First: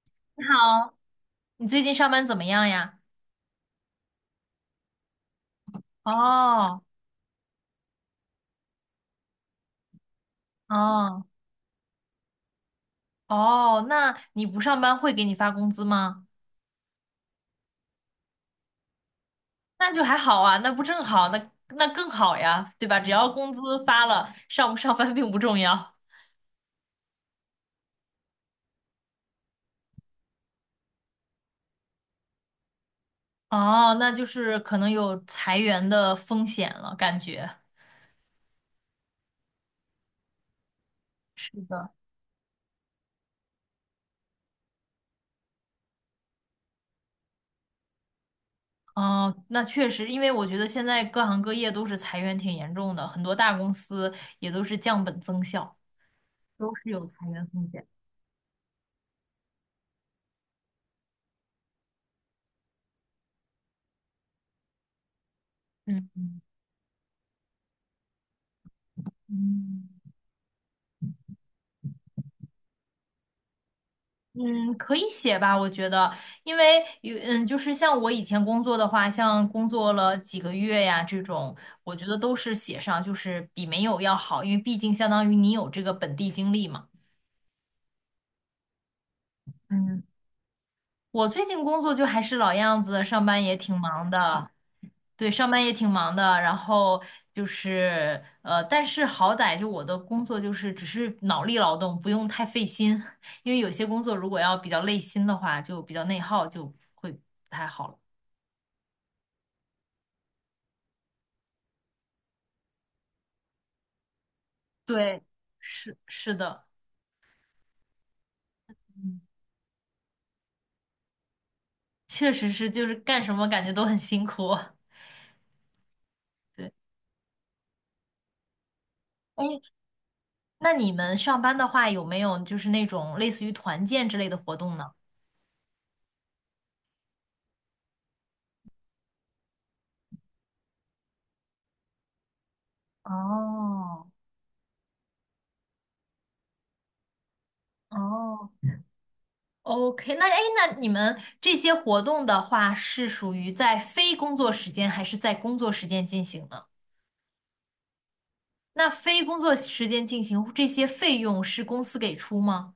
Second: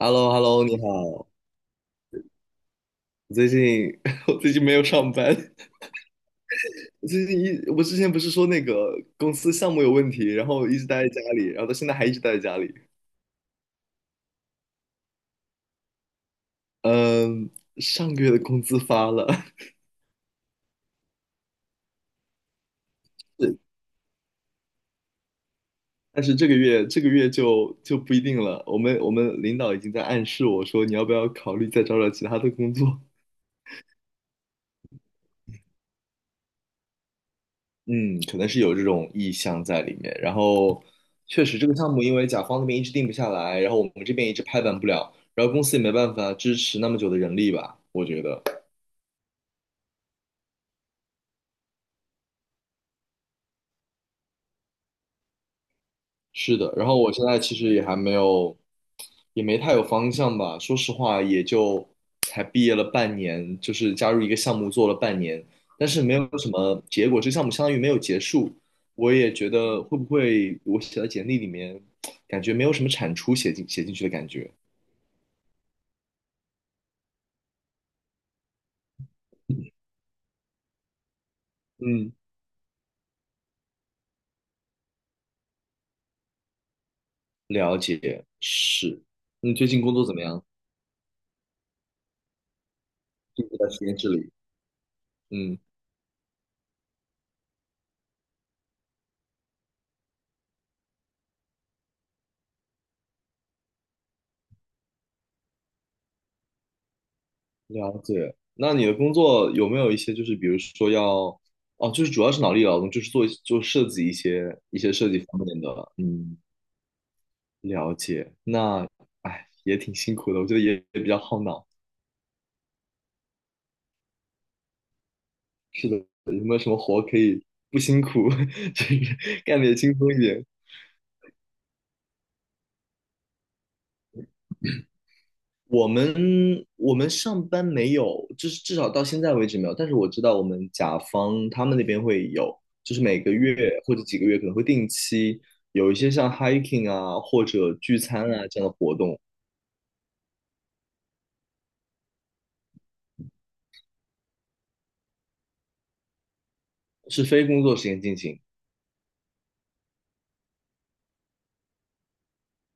h e l l o h e l 你 l o 你好，好。你最近上班怎么样呀？我最近 我最近没有上班，哦我最近一我之前不是说那个公司项目有问题，然后一直待在家哦里，然后到现在还一直待在家里。哦，那你不上班会给你发工资吗？嗯，上个月的工资发了，那就还好啊，那不正好，那更好呀，对吧？只要工是。资发了，上不上班并不重要。但是这个月就不一定了。我们领导已经在暗示我说，你要不要考虑再找找其他的工作？哦，那就是可能有裁员的风险了，感觉。嗯，可能是有这种意向在里面。然后，确是实这个的。项目因为甲方那边一直定不下来，然后我们这边一直拍板不了，然后公司也没办法支持那么久的人力吧，我觉得。哦，那确实，因为我觉得现在各行各业都是裁员挺严重的，很多大公司也都是降本增效，是的。都然是后有我现裁在员其风实也险。还没有，也没太有方向吧。说实话，也就才毕业了半年，就是加入一个项目做了半年，但是没有嗯什么结果，这个项目相当于没有结束。我也觉得嗯。会不会我写在简历里面，感觉没有什么产出写进去的感觉。嗯，可以写吧，我觉得，因为有就是像我以前工作的话，像工作了几个月呀这种，我觉嗯，得都是写上，就是比没有要好，因为毕竟相当于你有这个本地经历嘛。了解，是。你最近工嗯。作怎么样？我最近工作就还是老样子，上班最也近在挺实验忙室里。的，对，上嗯，班也挺忙的。然后就是但是好歹就我的工作就是只是脑力劳动，不用太费心，因为有些工作如果要比较累心的话，就比较内耗，就会不太好了。了解。那你的工作有没有一些，就是比如说要，哦，就是主要是脑力劳动，就是做做设计一些设计对，方面的。是是嗯，的，了解。那，嗯，哎，也挺辛苦的，我觉得也比较耗脑。确实是，就是干什么感觉都很辛苦。是的，有没有什对，么活可以不辛苦，就是哎，干得也轻松一点？那你们上班的话，有没有就是那种类似于团建之类的活动呢？我们我们上班没有，就是至少到现在为止没有。但是我知道我们甲方他们那边会有，就是每个月或者哦几个月可能会定期有一些像 hiking 啊或者聚餐啊哦，这样的活动，OK，那哎，那你们这些活动的话，是属于在非工作时间还是在工作时间进行呢？是非工作时间进行。那非工作时间进行这些费用是公司给出吗？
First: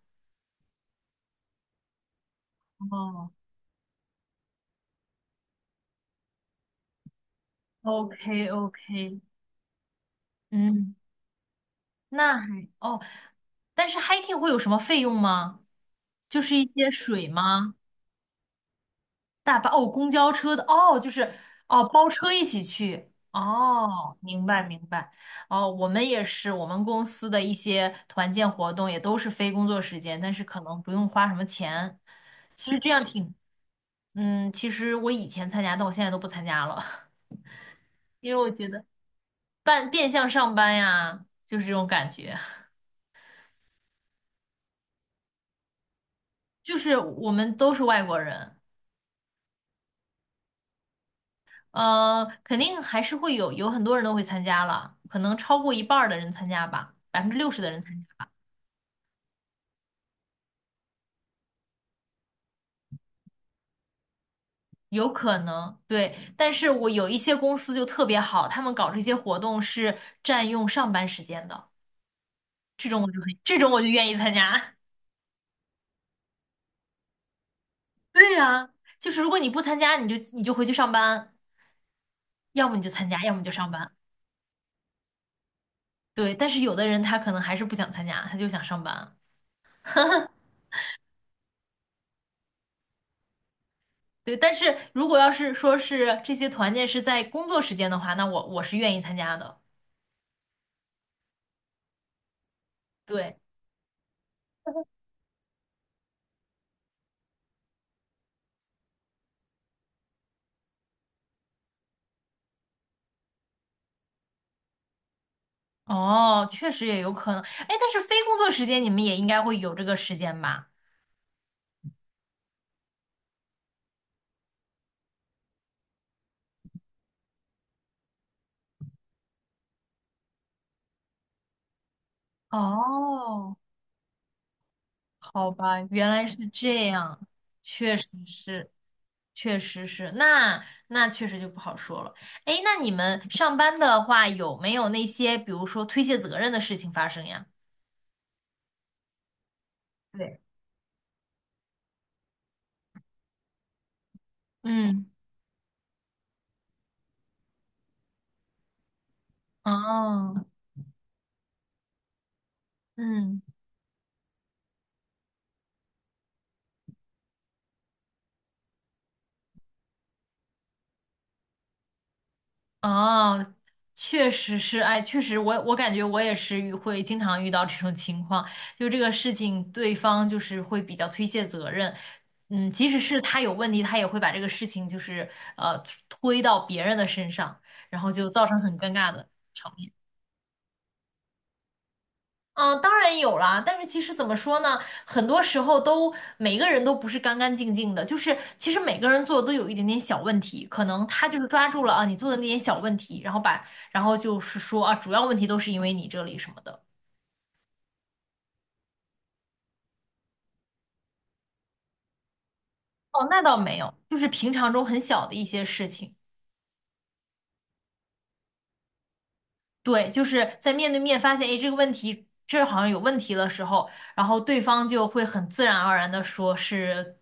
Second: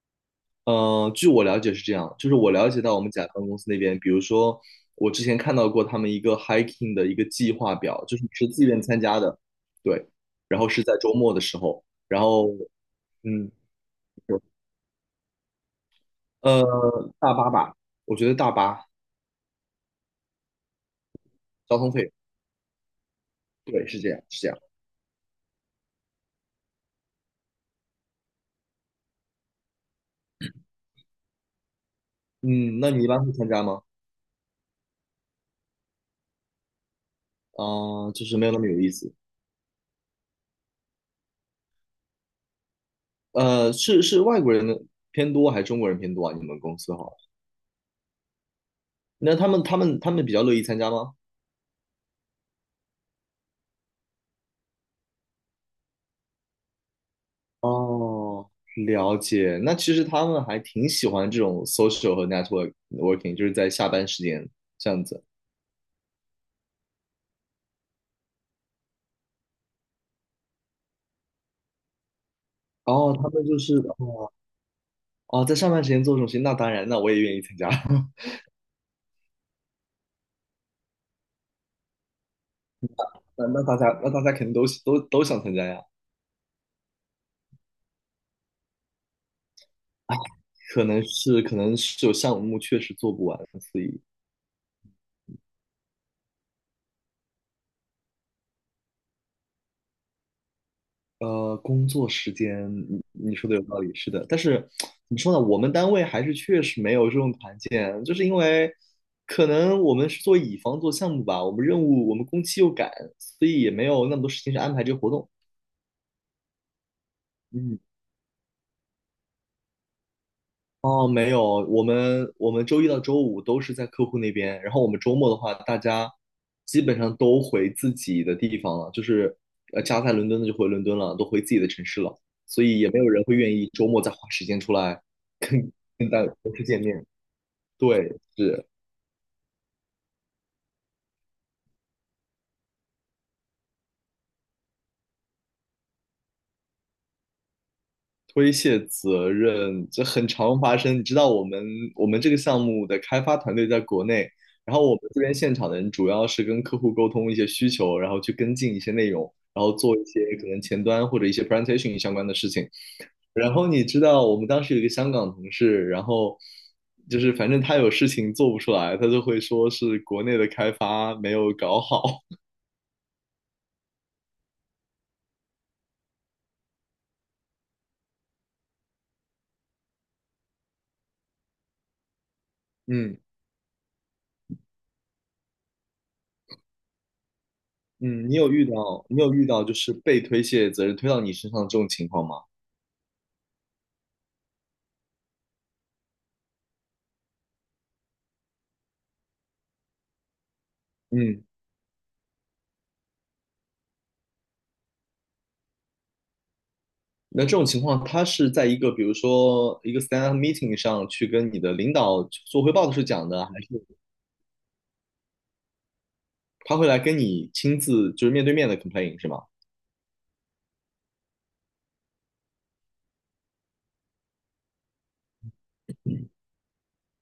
据我了解是这样，就是我了解到我们甲哦方公司那边，比如说我之前看到过他们一个 hiking 的一个计划表，就是你是，OK 自愿参加 OK，的，对，然后是在嗯，周末的时候，然那后还哦，嗯。但是 hiking 会有什么费用吗？就是一呃。些水大巴吧，吗？我觉得大巴大巴哦，公交车的哦，就是交哦，通包费，车一起去对，是这哦，样，是明这样。白明白哦，我们也是，我们公司的一些团建活动也都是非工作时间，但是可能不用花什么钱。其实嗯，这那样你一般会挺，参加吗？其实我以前参加，但我现在都不参加了，啊、就因是为没我有那么觉有得意思。半变相上班呀，就是这种感觉，是外国人的偏多还是中国人偏多啊？你们公就司是哈？我们都是外国人，那他们比较乐意参加吗？肯定还是会有很多人都会参加了，可能超过一半儿的人参加吧，60%的人参加。哦，了解。那其实他们还挺喜欢这种 social 和 network working，就是在下班时间这样有子。可能，对，但是我有一些公司就特别好，他们搞这些活动是占用上班时间的，哦，他们就这种是我就愿意参加。哦，在上班时间做这种事情，那当然，那我也愿意参加。对呀，就是如果你不参加，你就回去上班，要么你就参加，要么你那就那上大家班。那大家肯定都想参加呀。对，但是有的人他可能还是不想参加，他就想上班。可能是有项目确实做不完，所以对，但是如果要是说是这些团建是在工作时间的话，那我是愿意参加的。工作时间你对，说的有道理，是的。但是怎么说呢，我们单位还是确实没有这种团建，就是因为可能我们是做乙方做项目吧，我们任务我们工期又赶，所以也没有那么多时间去安排这个活动。哦，确实也有可能。哎，嗯。但是非工作时间你们也应该会有这个时间吧？哦，没有，我们周一到周五都是在客户那边，然后我们周末的话，大家基本上都回自己的地方了，就是家在伦敦的就回伦敦了，都回自己的城市了，所以也没有人会愿哦，意周末再花时间出来好跟吧，跟原大来是公司见这面。样，确实对，是。是，确实是，那确实就不好说了。哎，那你们上班的话，有没有那些比如说推卸责任的事情发生呀？推卸责任，这很对，常发生。你知道我们这个项目的开发团队在国内，然后我们嗯，这边现场的人主要是跟客户沟通一些需求，然后去跟进一些内容，然后做一些哦，可能前端或者一些 presentation 相关的事情。嗯。然后你知道我们当时有一个香港同事，然后就是反正他有事情做不出来，他就会说是国内的开发没有搞好。哦，确实是，哎，确实我感觉我也是会经常遇到这种情况，就这个事情，对方就是会比较推卸责任，嗯，即使嗯是他有问题，他也会把这个事情就是呃推到别人的身上，然后就嗯，你造有成遇很尴到尬你的有遇到场就面。是被推卸责任推到你身上这种情况吗？嗯，当然有啦，但是其实怎么说呢，很多时候都每个人都不是干干净净的，就是其实每个人做的都有一点点小问题，可能他就嗯。是抓住了啊你做的那点小问题，然后把然后就是说啊主要问题都是因为你这里什么的。那这种情况，他是在一个比如说一个 stand up meeting 上去跟你的领导做汇报的时候哦，讲那的，还倒是没有，就是平常中很小的一些事情。他会来跟你亲自就是面对面的 complain 是吗？对，就是在面对面发现，哎，这个问题这儿好像有问题的时候，然后对方就会很自然而然的说是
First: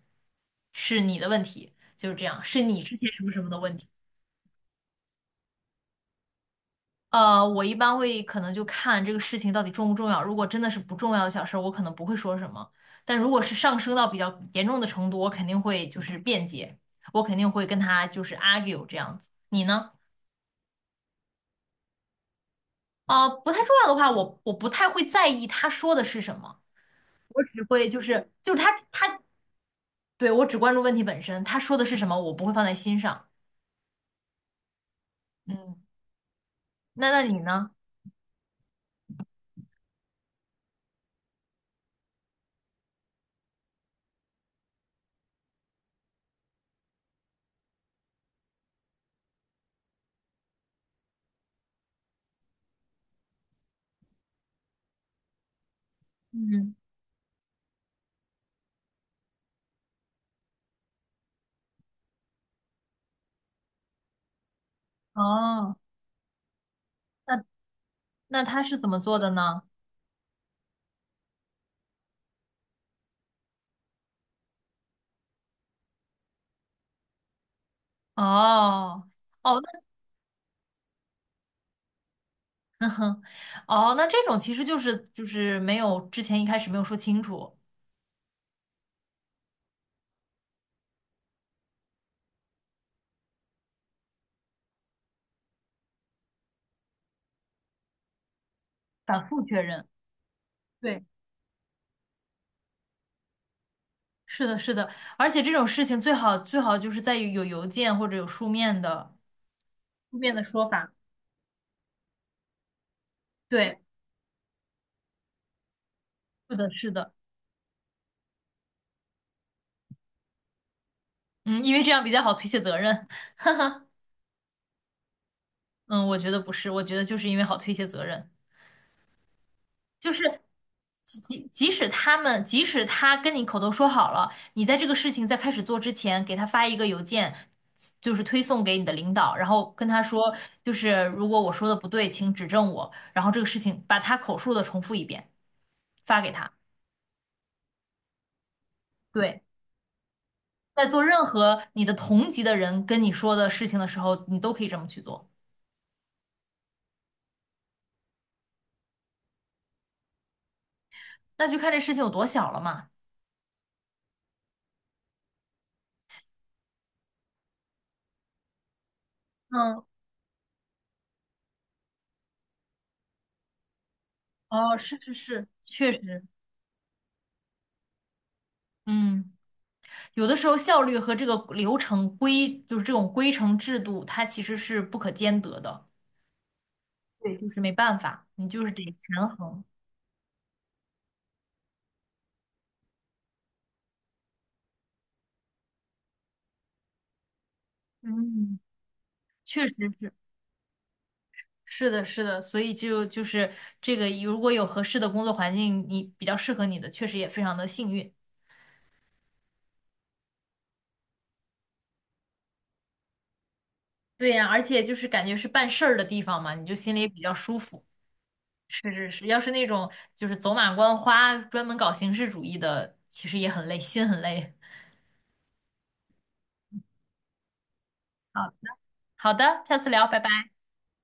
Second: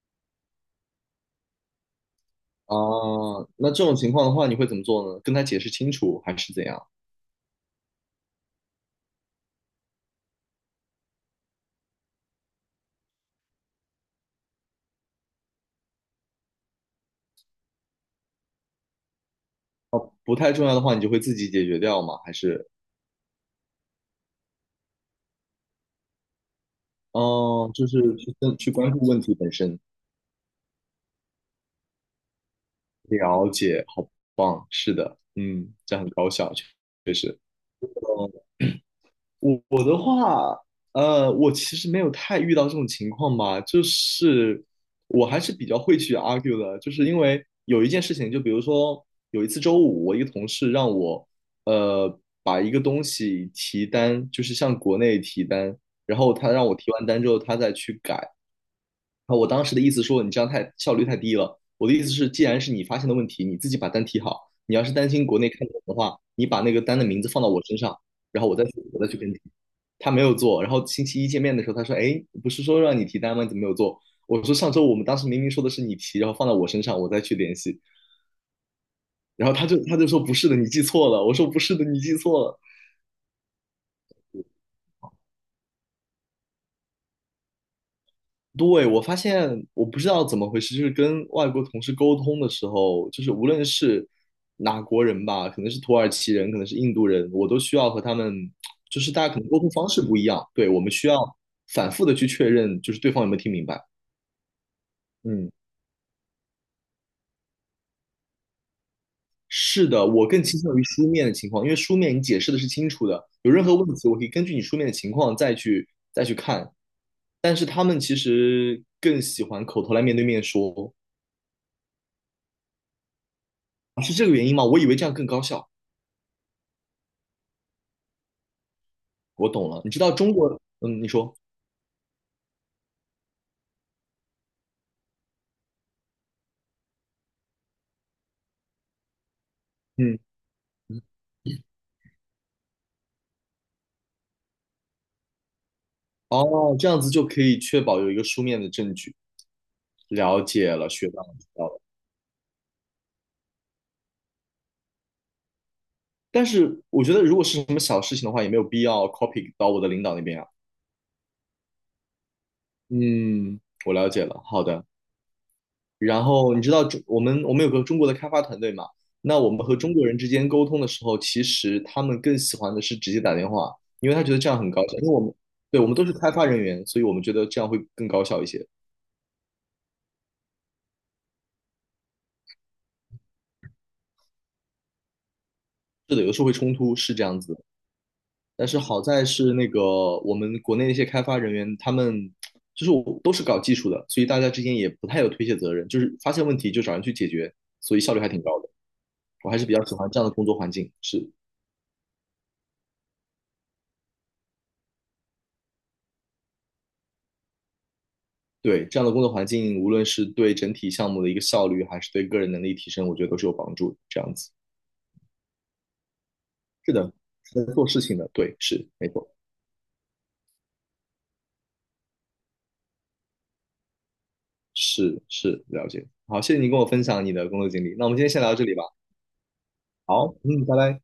是你的问题，就是这样，是啊，你之前什么什么的那问这题。种情况的话，你会怎么做呢？跟他解释清楚还是怎样？我一般会可能就看这个事情到底重不重要。如果真的是不重要的小事儿，我可能不会说什么。但如果是上升到比较严重的程度，我肯定会就是辩解，我肯定会跟他就是 argue 这样子。你呢？不太重要的话，你就会自己解决掉吗？还是啊、不太重要的话，我不太会在意他说的是什么，嗯，我只就会就是是去就跟是他去关注他问题本身，对我只关注问题本身，他说的是什么，我不会放在心上。了解，好棒，是的，嗯，嗯，这样很高效，确那确那你实。呢？我的话，我其实没有太遇到这种情况吧，就是我还是比较会去 argue 的，就是因为有一件事情，就比如说有一次周五，我一个同事让我，把一个东西提单，就是向国内提单，然后他让嗯，我提完单之后，他再去改，啊，我当时的意思说你这样太效率太低了。我的意思是，既然是你发现的问题，你自己把单提好。你要是担心国内看不哦，懂的话，你把那个单的名字放那到我身上，然那后我他再去是怎么我再去做跟的你。呢？他没有做，然后星期一见面的时候，他说：“哎，不是说让你提单吗？你怎么没有做？”我说：“上周我们当时明明说的是你提，然后放到我身上，我再去联系。”哦。然后哦，他就说：“不是的，你记错了。”我说：“不是的，你记错了。”嗯，哦，那这种其实就是没有之前一开始没有说清楚，对，我发现我不知道怎么回事，就是跟外国同事沟通的时候，就是无论是哪国人吧，可能是土耳其人，可能是印度人，我都需要和他们，就是大反家可复能沟确通认。方式不一样，对，我们对，需要反复的去确认，就是对方有没有听明白。是的，是的，而且嗯，这种事情最好最好就是在于有邮件或者有书面的是的，书我面的更倾说向于法。书面的情况，因为书面你解释的是清楚的，有任何对，问题我可以根据你书面的情况再去再去是看，的，是的，但是他们其实更喜欢口头来面对面说，嗯，因为这样比较好推卸责任。是这个原因吗？我以为这样更高效。嗯，我觉得不是，我觉得就是因为好推卸责任。我懂了。你知道就中是国，嗯，你即说，即即使他们，即使他跟你口头说好了，你在这个事情在开始做之前，给他发一个邮件，就是推送给你的领导，然后跟他嗯，说，就嗯是如果我说的不对，请指正我，然后这个事情把他口述的重复一遍，发给他。哦，这样子就可以确保有一个书面的证据。对，了解在了，做学到任了，知何道了。你的同级的人跟你说的事情的时候，你都可以这么去做。但是我觉得，如果是什么小事情的话，也没有必要 copy 到我的领导那边啊。那就看这事情有多小了嘛。嗯，我了解了。好的。然后你知道中我们我们有个中国的开发团队嘛？那我们和嗯，中国人之间沟通的时候，其实他们更喜欢的是直接打电话，因为他觉得这样很哦，高效。是因为是我们是，对，我确们都是实，开发人员，所以我们觉得这样会更高效一些。嗯。有的时候效率和这个流程规，就是这种规程制度，它其实是不可兼得的，是的，有的时候会冲突，是这对，样就子。是没办法，你就但是是得好在权是衡。那个我们国内那些开发人员，他们就是我都是搞技术的，所以大家之间也不太有推卸责任，就是发现问题就找人去解决，所以效率还挺嗯，高的。我还是确比较实喜欢是，这样的工作环境，是是的，是的，所以就是这个，如果有合适的工作环境，你比较适合你的，确实也非常的幸运。对，这样的工作环境，无论是对整体项目的一个效率，还是对个人能力提升，我觉得都是有帮助的。这对样呀，子，而且就是感觉是办事儿的地方嘛，你就是心里也的，比较舒是在服。做事情的，对，是是没是是，错，要是那种就是走马观花，专门搞形式主义的，其实也很累，心很累。是是了解。好，谢谢你跟我分享你的工作经历。那我们今天先聊好到这里吧。好的，下次聊，拜好，拜。嗯，拜拜。